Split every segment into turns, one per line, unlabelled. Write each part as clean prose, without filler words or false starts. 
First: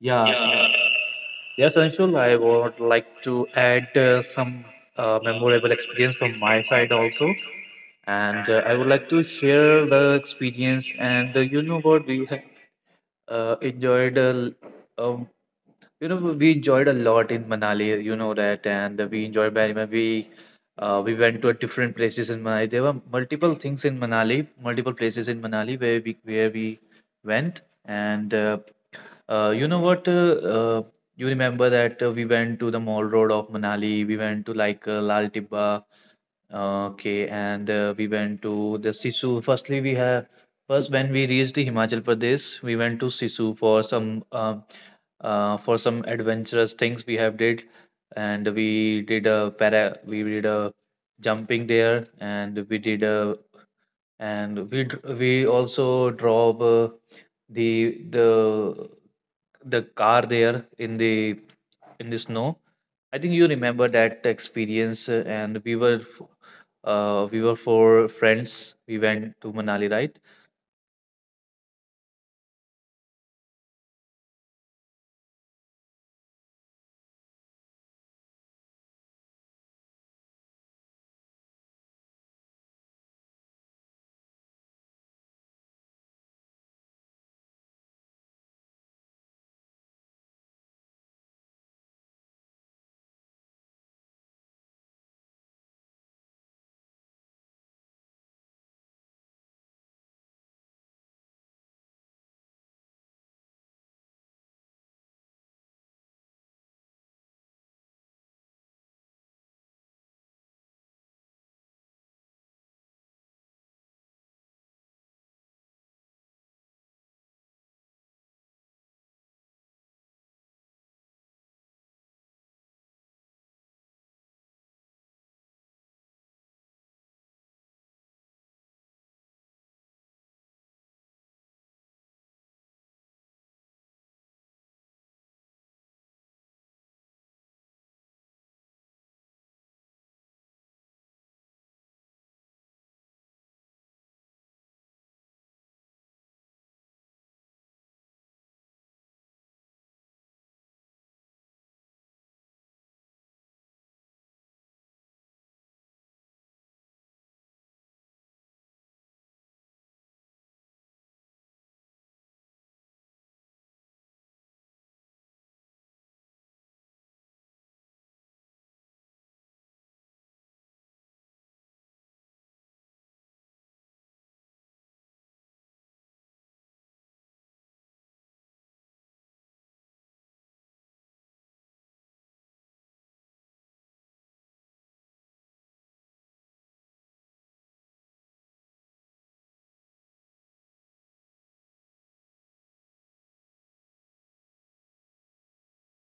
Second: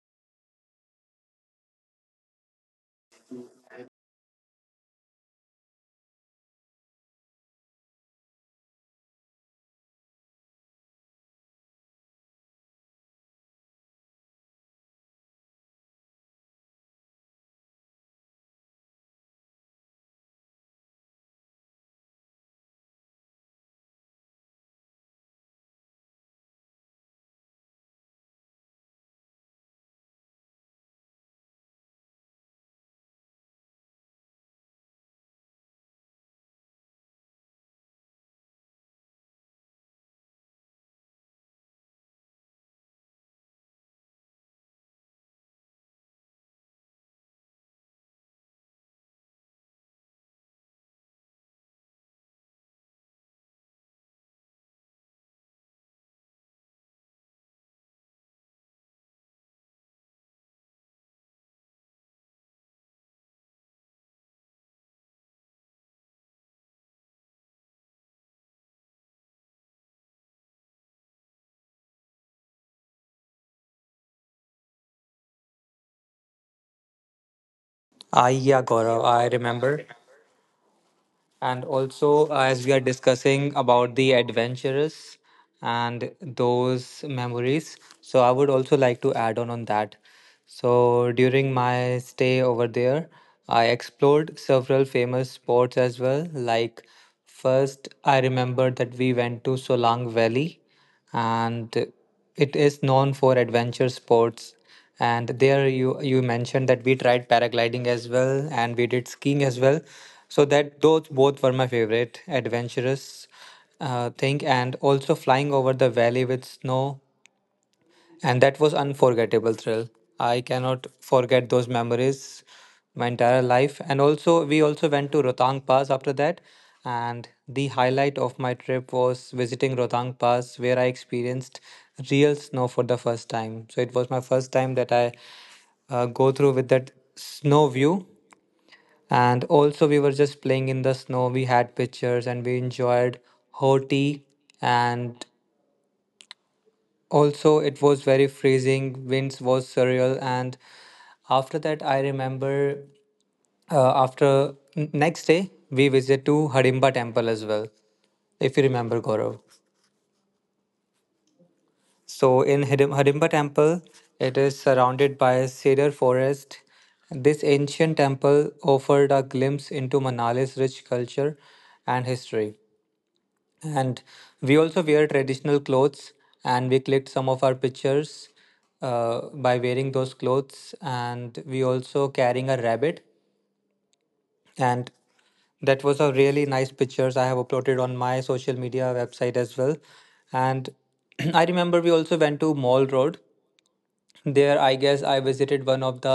Yeah, yes, Anshul, I would like to add some memorable experience from my side also. And I would like to share the experience. And you know what, uh, enjoyed, uh, um, we enjoyed a lot in Manali, you know that. And we enjoyed very much. We went to different places in Manali. There were multiple things in Manali, multiple places in Manali where we went. And you know what? You remember that we went to the mall road of Manali, we went to like Lal Tibba, okay, and we went to the Sisu. First, when we reached the Himachal Pradesh, we went to Sisu for some adventurous things we have did, and we did a para, we did a jumping there, and we did a and we dr- we also drove. The the the car there in the snow. I think you remember that experience, and we were four friends. We went to Manali, right?
Ah, yeah, Gaurav, I remember. And also, as we are discussing about the adventurous and those memories, so I would also like to add on that. So during my stay over there, I explored several famous spots as well. Like first, I remember that we went to Solang Valley, and it is known for adventure sports. And there you mentioned that we tried paragliding as well, and we did skiing as well. So that those both were my favorite adventurous thing, and also flying over the valley with snow, and that was unforgettable thrill. I cannot forget those memories my entire life. And also we also went to Rotang Pass after that, and the highlight of my trip was visiting Rotang Pass, where I experienced real snow for the first time. So it was my first time that I go through with that snow view. And also we were just playing in the snow, we had pictures, and we enjoyed hot tea. And also, it was very freezing. Winds was surreal, and after that, I remember, next day we visit to Harimba Temple as well, if you remember, Gaurav. So in Harimba Temple, it is surrounded by a cedar forest. This ancient temple offered a glimpse into Manali's rich culture and history. And we also wear traditional clothes, and we clicked some of our pictures by wearing those clothes, and we also carrying a rabbit. And that was a really nice pictures I have uploaded on my social media website as well. And I remember we also went to Mall Road. There I guess I visited one of the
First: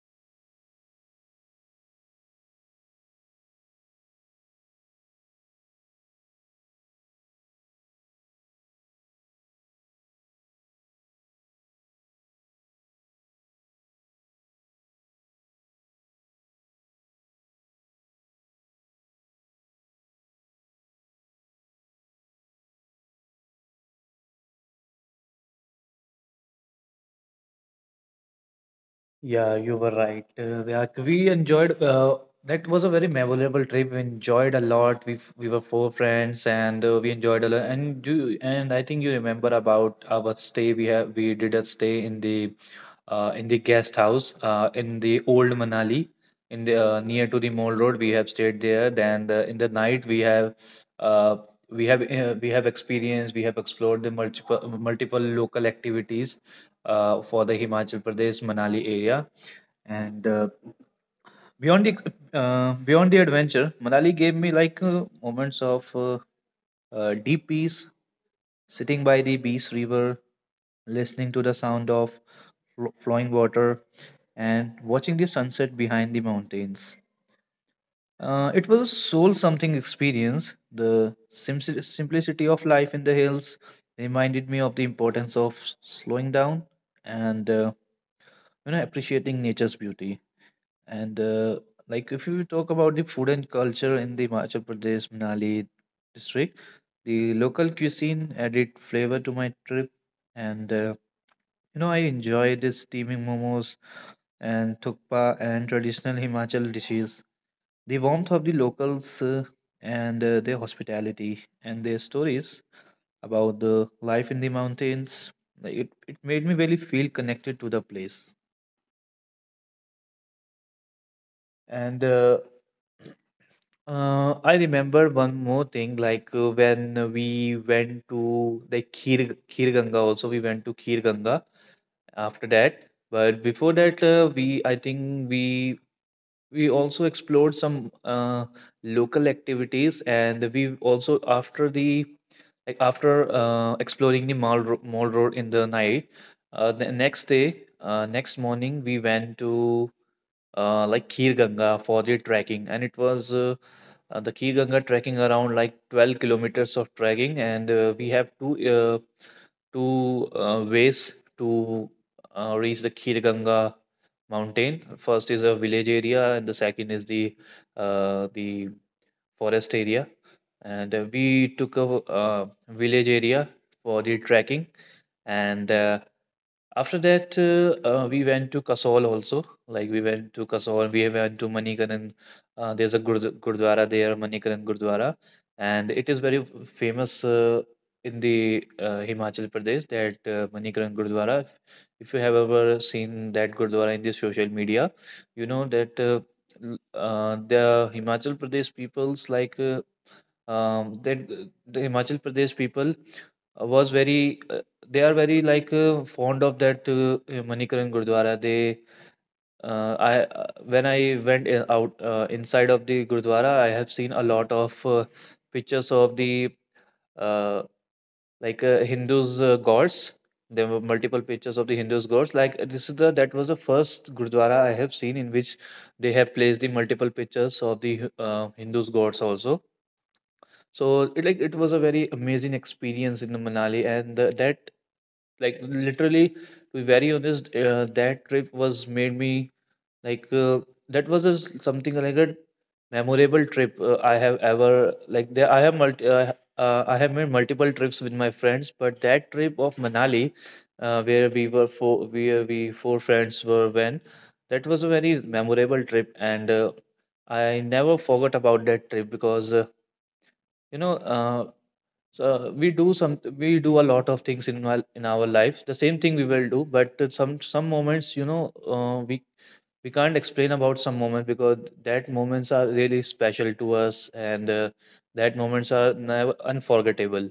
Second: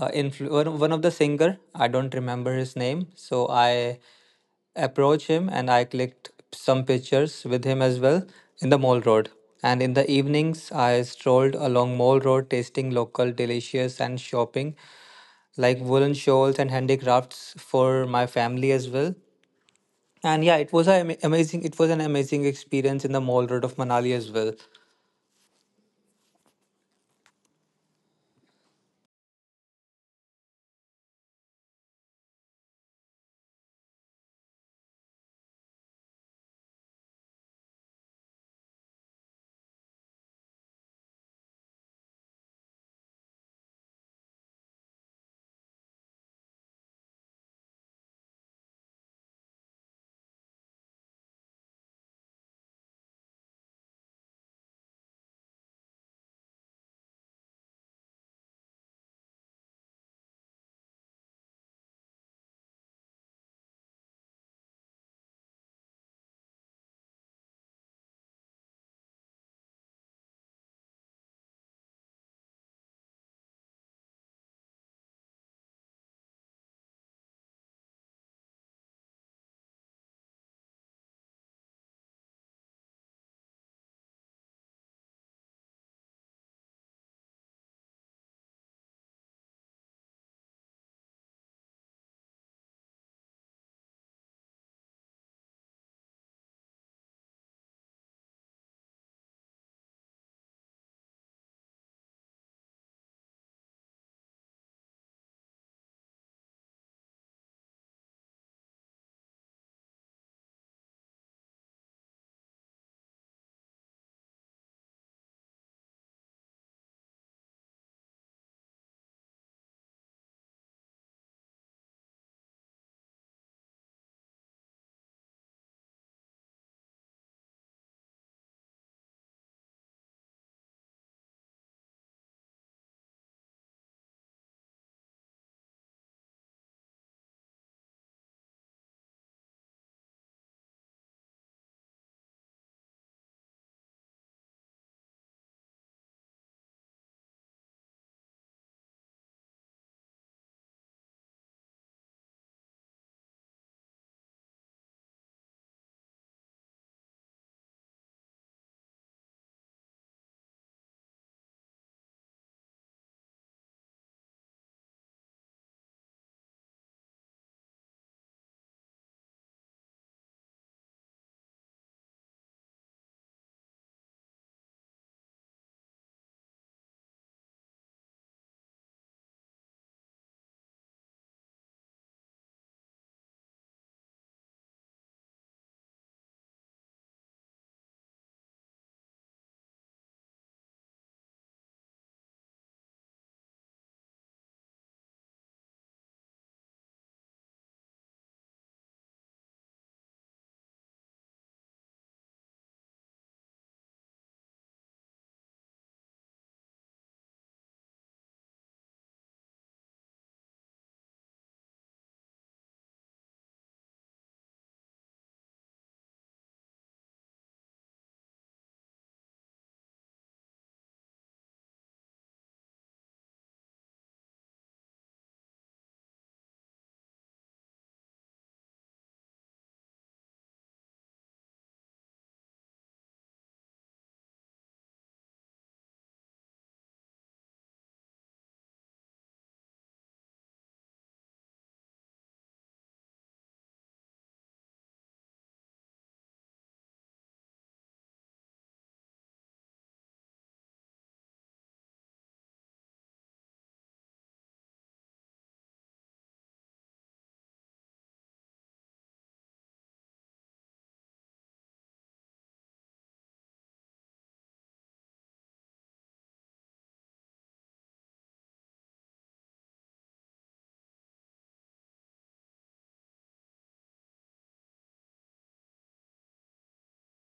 one of the singer. I don't remember his name, so I approach him and I clicked some pictures with him as well in the Mall Road. And in the evenings, I strolled along Mall Road, tasting local delicious and shopping like woolen shawls and handicrafts for my family as well. And yeah, it was a amazing. It was an amazing experience in the Mall Road of Manali as well.
Yeah, you were right. Yeah, we enjoyed. That was a very memorable trip. We enjoyed a lot. We were four friends, and we enjoyed a lot. And I think you remember about our stay. We did a stay in the guest house, in the old Manali, in the near to the Mall Road. We have stayed there. Then, in the night, uh, we have experienced. We have explored the multiple local activities for the Himachal Pradesh Manali area, and beyond the adventure, Manali gave me like moments of deep peace, sitting by the Bees River, listening to the sound of flowing water, and watching the sunset behind the mountains. It was a soul something experience. The simplicity of life in the hills reminded me of the importance of slowing down, and appreciating nature's beauty. And like, if you talk about the food and culture in the Himachal Pradesh Manali district, the local cuisine added flavor to my trip. And I enjoyed the steaming momos and thukpa and traditional Himachal dishes. The warmth of the locals, and their hospitality, and their stories about the life in the mountains, like, it made me really feel connected to the place. And I remember one more thing, like when we went to like Khir Ganga, also we went to Khir Ganga after that. But before that, we I think we also explored some local activities, and we also after the like after exploring the mall road in the night. The next day, next morning, we went to like Khir Ganga for the trekking, and it was. The Key Ganga trekking around like 12 kilometers of trekking, and we have two ways to reach the Kir Ganga mountain. First is a village area, and the second is the forest area. And we took a village area for the trekking, and after that, we went to Kasol also. Like, we went to Kasol, we went to Manikaran. There's a Gurdwara there, Manikaran Gurdwara, and it is very famous in the Himachal Pradesh. That Manikaran Gurdwara. If you have ever seen that Gurdwara in the social media, you know that the Himachal Pradesh peoples, like that the Himachal Pradesh people was very, they are very like fond of that Manikaran Gurdwara. They I When I went in, out inside of the Gurdwara, I have seen a lot of pictures of the uh, Hindus gods. There were multiple pictures of the Hindus gods. Like this is the that was the first Gurdwara I have seen in which they have placed the multiple pictures of the Hindus gods also. So, it like, it was a very amazing experience in the Manali. And the, that Like, literally, to be very honest, that trip was made me, like that was a s something like a memorable trip I have ever. Like there I have multi I have made multiple trips with my friends, but that trip of Manali, where we four friends were when that was a very memorable trip, and I never forgot about that trip because. You know, uh, so, we do a lot of things in our lives, the same thing we will do, but at some moments, we can't explain about some moments because that moments are really special to us, and that moments are never unforgettable.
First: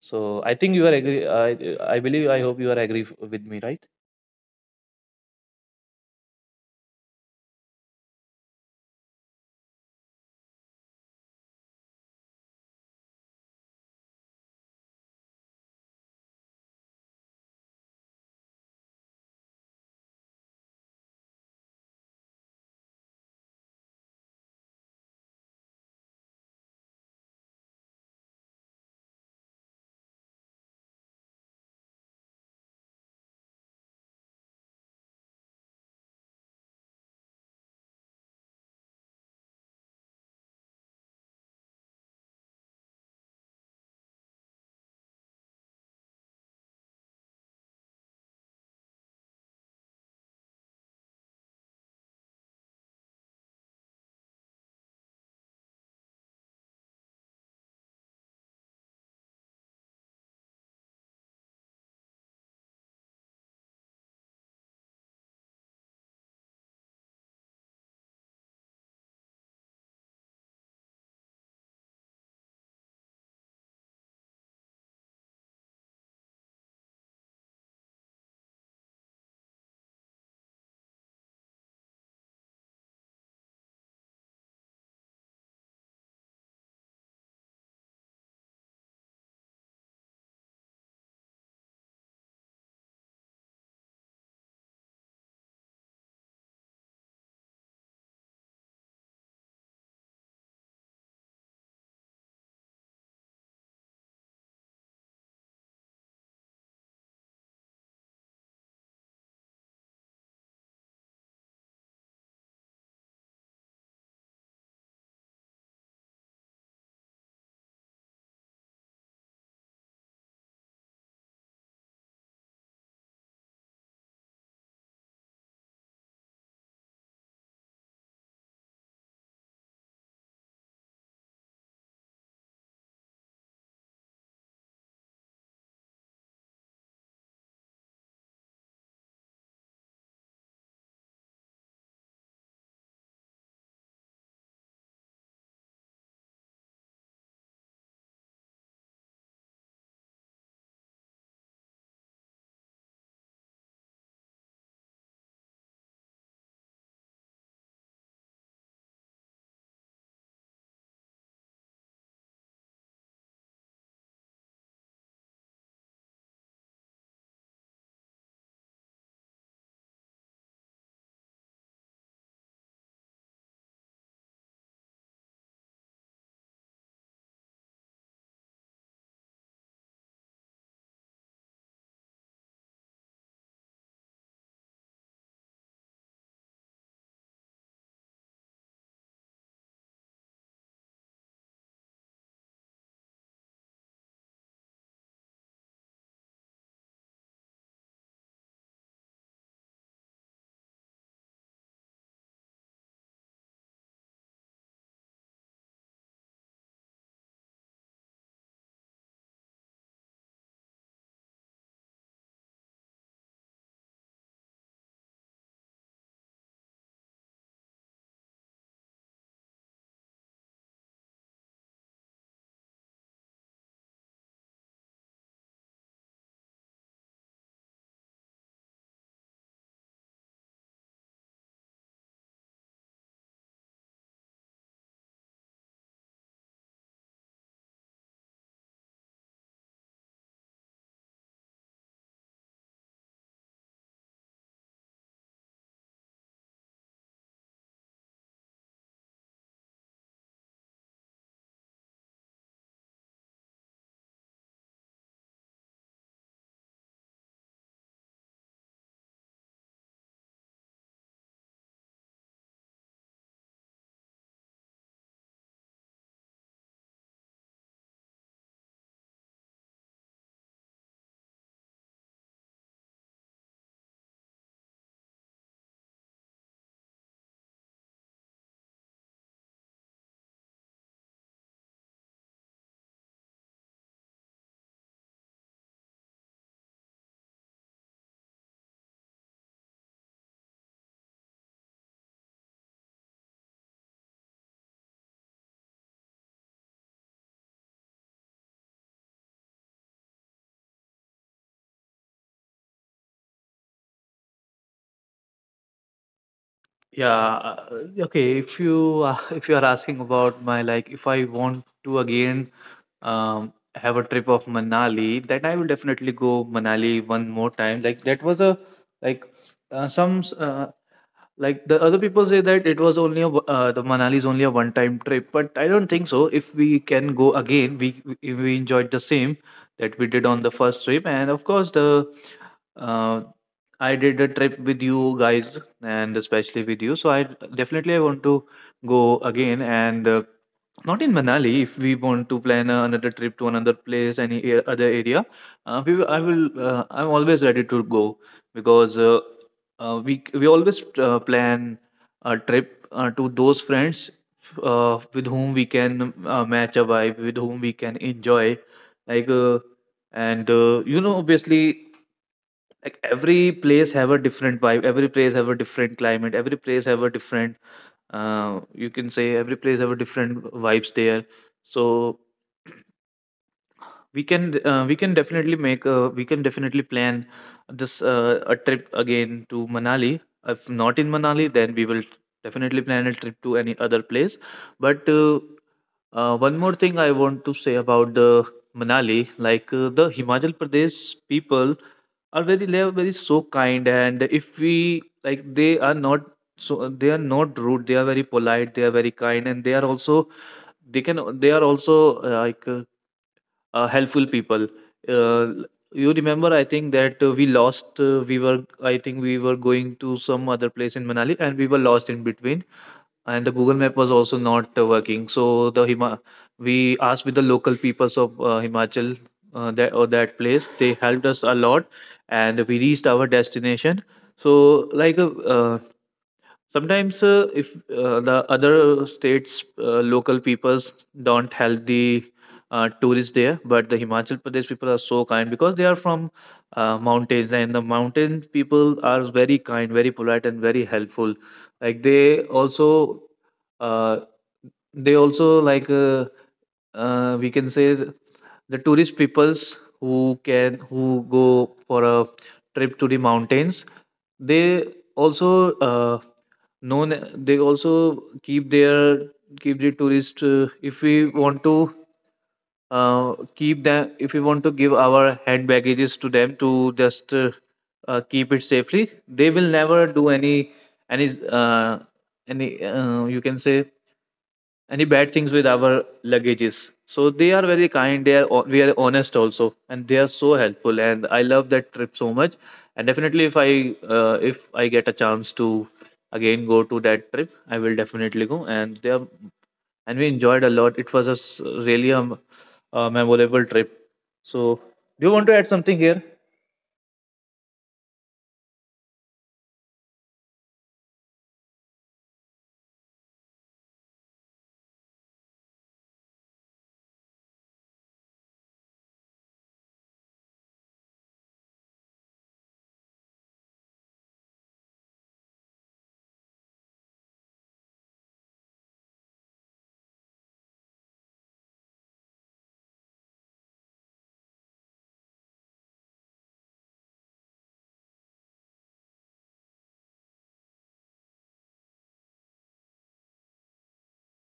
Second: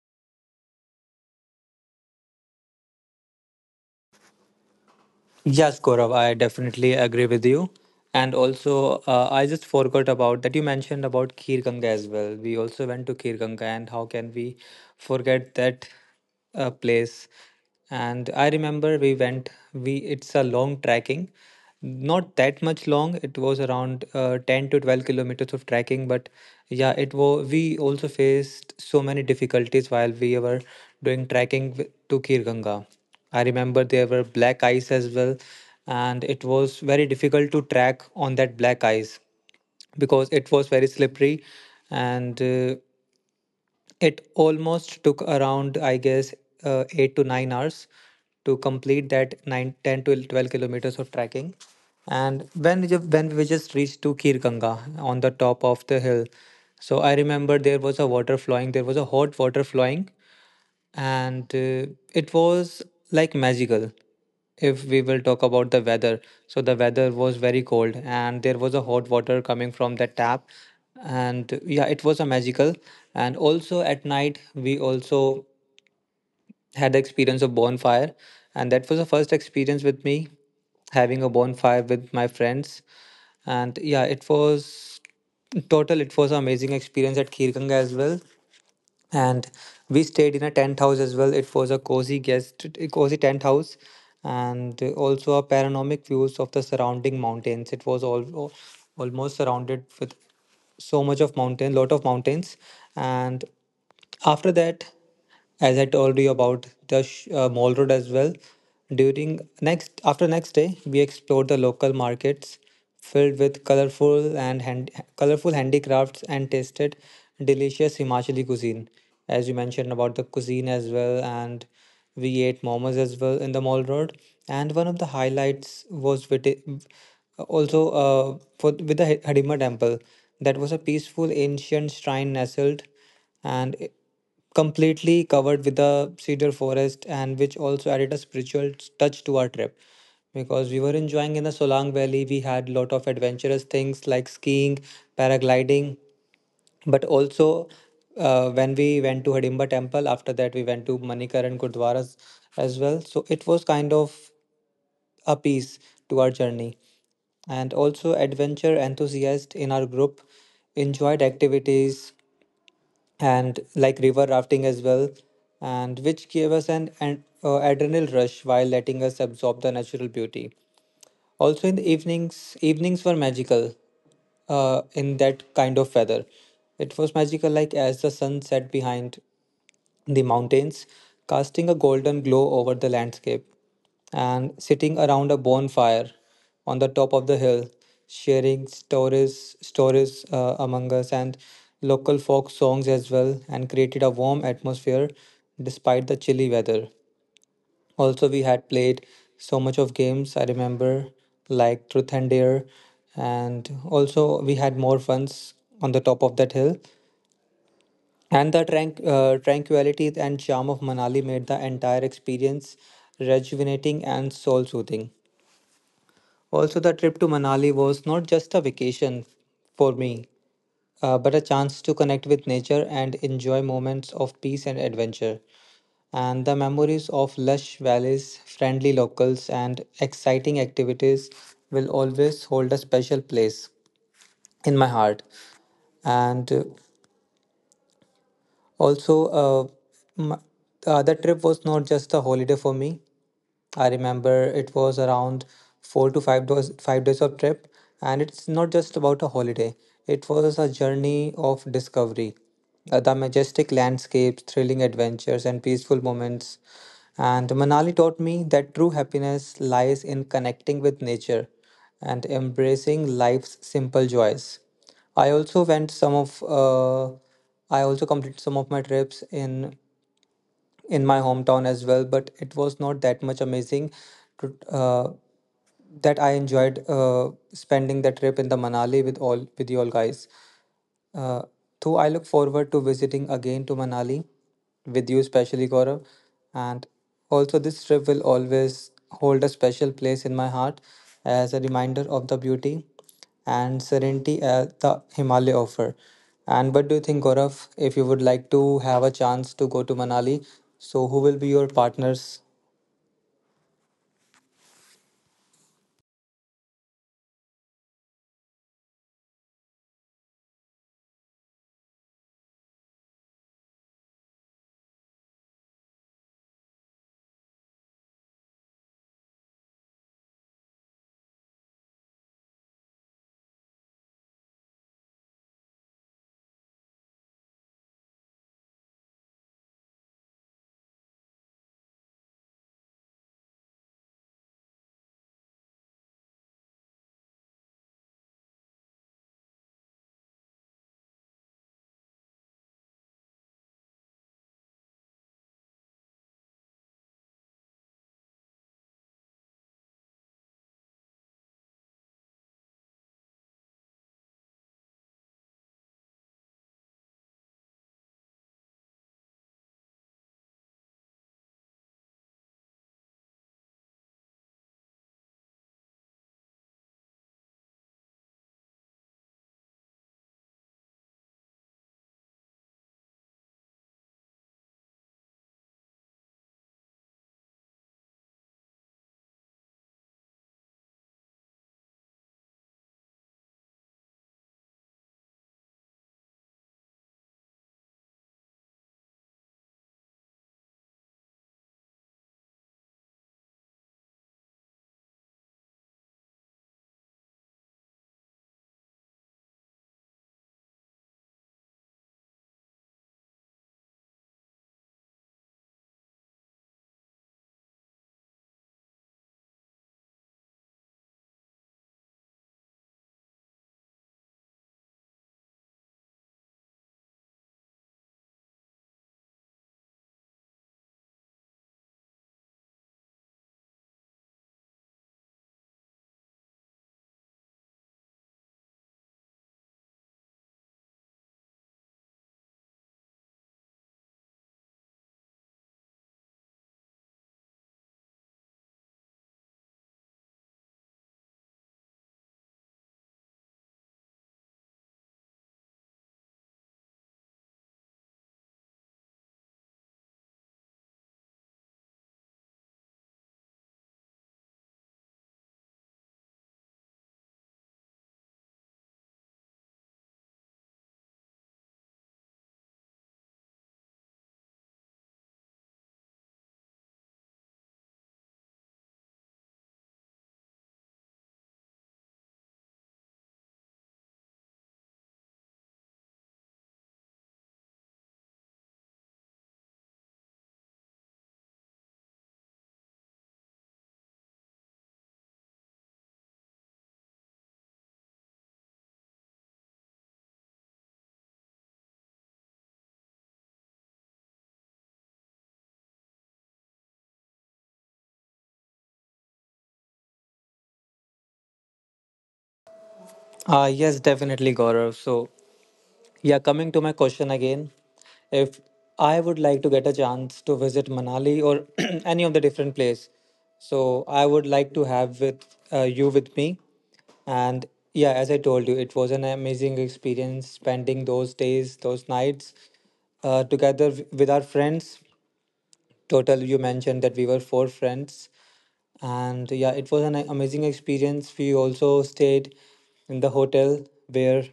So I think you are agree, I believe, I hope you are agree with me, right?
Yes, Gaurav, I definitely agree with you. And also, I just forgot about that you mentioned about Khir Ganga as well. We also went to Khir Ganga, and how can we forget that place? And I remember we went. We it's a long trekking, not that much long. It was around 10 to 12 kilometers of trekking, but yeah, it was. We also faced so many difficulties while we were doing trekking to Khir Ganga. I remember there were black ice as well, and it was very difficult to track on that black ice because it was very slippery. And It almost took around, I guess, 8 to 9 hours to complete that nine, ten to 12 kilometers of trekking. And when we just reached to Kirganga on the top of the hill, so I remember there was a water flowing, there was a hot water flowing, and it was like magical. If we will talk about the weather, so the weather was very cold and there was a hot water coming from the tap. And yeah, it was a magical. And also at night we also had the experience of bonfire, and that was the first experience with me having a bonfire with my friends. And yeah, it was total, it was an amazing experience at Khirganga as well. And we stayed in a tent house as well. It was a cozy guest a cozy tent house. And also a panoramic views of the surrounding mountains. It was all almost surrounded with so much of mountain, lot of mountains. And after that, as I told you about the Mall Road as well. During next after next day, we explored the local markets filled with colorful handicrafts, and tasted delicious Himachali cuisine. As you mentioned about the cuisine as well, and we ate momos as well in the Mall Road. And one of the highlights was with it, also with the Hidimba temple. That was a peaceful ancient shrine nestled and completely covered with the cedar forest, and which also added a spiritual touch to our trip. Because we were enjoying in the Solang Valley. We had lot of adventurous things like skiing, paragliding, but also when we went to Hidimba Temple, after that we went to Manikaran Gurdwaras as well. So it was kind of a piece to our journey. And also adventure enthusiasts in our group enjoyed activities and like river rafting as well, and which gave us an adrenal rush while letting us absorb the natural beauty. Also, in the evenings, evenings were magical in that kind of weather. It was magical, like as the sun set behind the mountains, casting a golden glow over the landscape, and sitting around a bonfire on the top of the hill, sharing stories among us, and local folk songs as well, and created a warm atmosphere despite the chilly weather. Also, we had played so much of games, I remember, like Truth and Dare. And also we had more funs on the top of that hill. And the tranquility and charm of Manali made the entire experience rejuvenating and soul soothing. Also, the trip to Manali was not just a vacation for me, but a chance to connect with nature and enjoy moments of peace and adventure. And the memories of lush valleys, friendly locals, and exciting activities will always hold a special place in my heart. And Also, m That trip was not just a holiday for me. I remember it was around four to five days, 5 days of trip, and it's not just about a holiday. It was a journey of discovery. The majestic landscapes, thrilling adventures, and peaceful moments and Manali taught me that true happiness lies in connecting with nature and embracing life's simple joys. I also went some of I also completed some of my trips in my hometown as well, but it was not that much amazing to, that I enjoyed spending the trip in the Manali with all with you all guys. Uh, though I look forward to visiting again to Manali with you, especially Gaurav. And also, this trip will always hold a special place in my heart as a reminder of the beauty and serenity the Himalaya offer. And what do you think, Gaurav? If you would like to have a chance to go to Manali, so who will be your partners?
Yeah, okay. If you If you are asking about my, like, if I want to again have a trip of Manali, then I will definitely go Manali one more time. Like that was a. Like uh, some s- uh, like the other people say that it was only the Manali is only a one time trip, but I don't think so. If we can go again, we we enjoyed the same that we did on the first trip. And of course, the uh, I did a trip with you guys and especially with you, so I definitely I want to go again, and not in Manali. If we want to plan another trip to another place, any other area, we, will- I will I'm always ready to go, because we always plan a trip to those friends with whom we can match a vibe, with whom we can enjoy. Like and obviously, like every place have a different vibe. Every place have a different climate. Every place have a different. You can say every place have a different vibes there. So we can definitely plan this a trip again to Manali. If not in Manali, then we will definitely plan a trip to any other place. But one more thing I want to say about the Manali. Like, the Himachal Pradesh people are very, so kind. And if we like, they are not. So they are not rude. They are very polite, they are very kind, and they are also, they are also uh, like uh, helpful people. Uh, you remember, I think that we lost. I think we were going to some other place in Manali, and we were lost in between. And the Google Map was also not working. We asked with the local peoples of Himachal, that or that place. They helped us a lot, and we reached our destination. So, like, uh, sometimes if the other states local peoples don't help the tourists there, but the Himachal Pradesh people are so kind because they are from mountains, and the mountain people are very kind, very polite, and very helpful. Like, uh, they also, like, we can say, the tourist peoples who go for a trip to the mountains, they also uh, known. They also, keep the tourist, if we want to keep them, if we want to give our hand baggages to them to just keep it safely, they will never do any uh, any you can say any bad things with our luggages. So they are very kind. They are We are honest also, and they are so helpful. And I love that trip so much. And definitely, if I get a chance to again go to that trip, I will definitely go. And they are and we enjoyed a lot. It was really a memorable trip. So, do you want to add something here?
Yes, definitely, Gaurav. So, yeah, coming to my question again. If I would like to get a chance to visit Manali or any of the different place, so I would like to have with you with me. And yeah, as I told you, it was an amazing experience spending those days, those nights together with our friends. Total, you mentioned that we were four friends, and yeah, it was an amazing experience. We also stayed in the hotel where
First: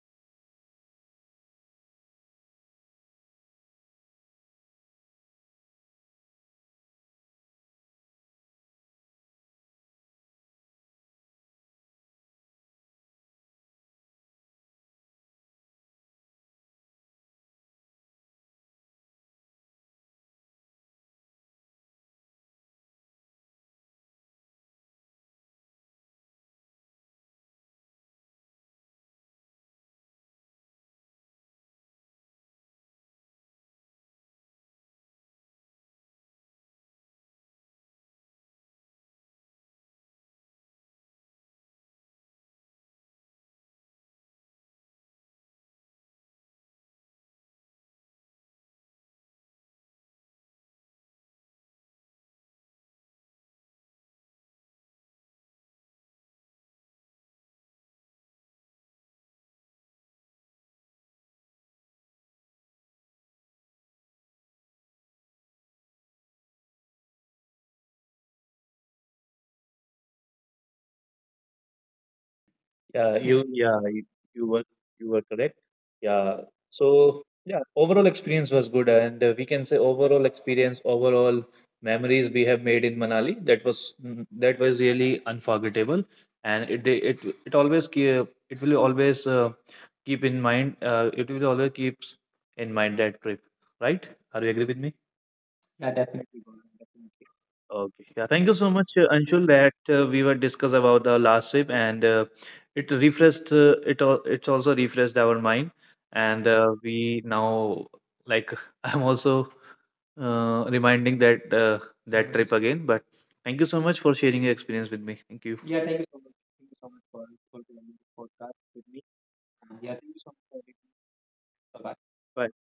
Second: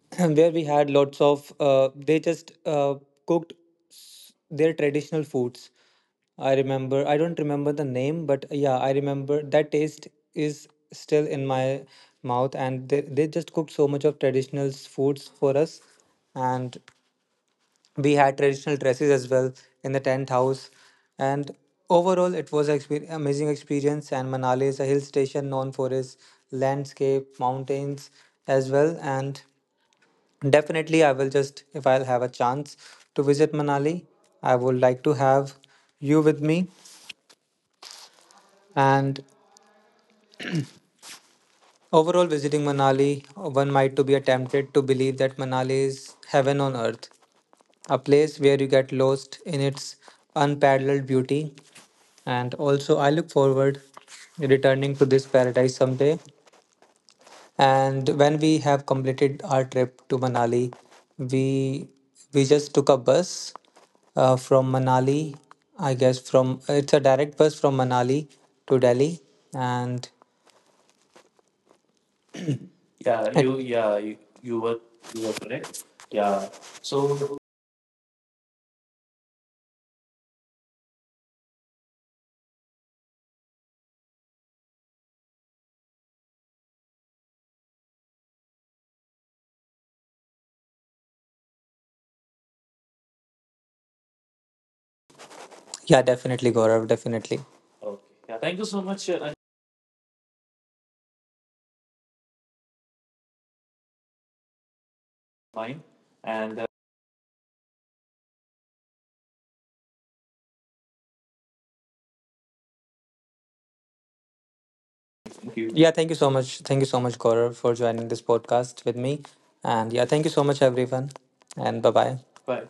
where we had lots of they just cooked their traditional foods. I remember, I don't remember the name, but yeah, I remember that taste is still in my mouth. And they just cooked so much of traditional foods for us. And we had traditional dresses as well in the tent house. And overall, it was an amazing experience. And Manali is a hill station known for its landscape, mountains as well. And definitely, I will just, if I'll have a chance to visit Manali, I would like to have you with me. And overall, visiting Manali, one might to be tempted to believe that Manali is heaven on earth, a place where you get lost in its unparalleled beauty. And also, I look forward returning to this paradise someday. And when we have completed our trip to Manali, we we just took a bus from Manali. I guess from it's a direct bus from Manali to Delhi, and
Yeah,
yeah, it you yeah you,
you
you
were
were
you were
you were
correct.
correct.
Yeah,
Yeah.
so
So
yeah, overall experience was good, and we can say overall experience, overall memories we have made in Manali, that was really unforgettable, and it they- it always keep, it will always keep in mind. It will always keeps in mind that trip, right? Are you agree with me? Yeah,
yeah,
definitely.
definitely
Gaurav,
Gaurav,
definitely.
definitely. Okay.
Okay. Yeah,
Yeah,
thank you
thank you
so
so
much,
much, Anshul,
Anshul, that we were discussed about the last trip, and it's also refreshed our
for your
mind,
time.
and
And
we now, like, I'm also reminding that trip again. But thank you so much for sharing your experience with me. Thank
thank
you.
you. Yeah, thank you so much. Thank you so much, Gaurav, for joining this podcast with me. And yeah, thank you so much, everyone. And bye bye.
Bye.
Bye.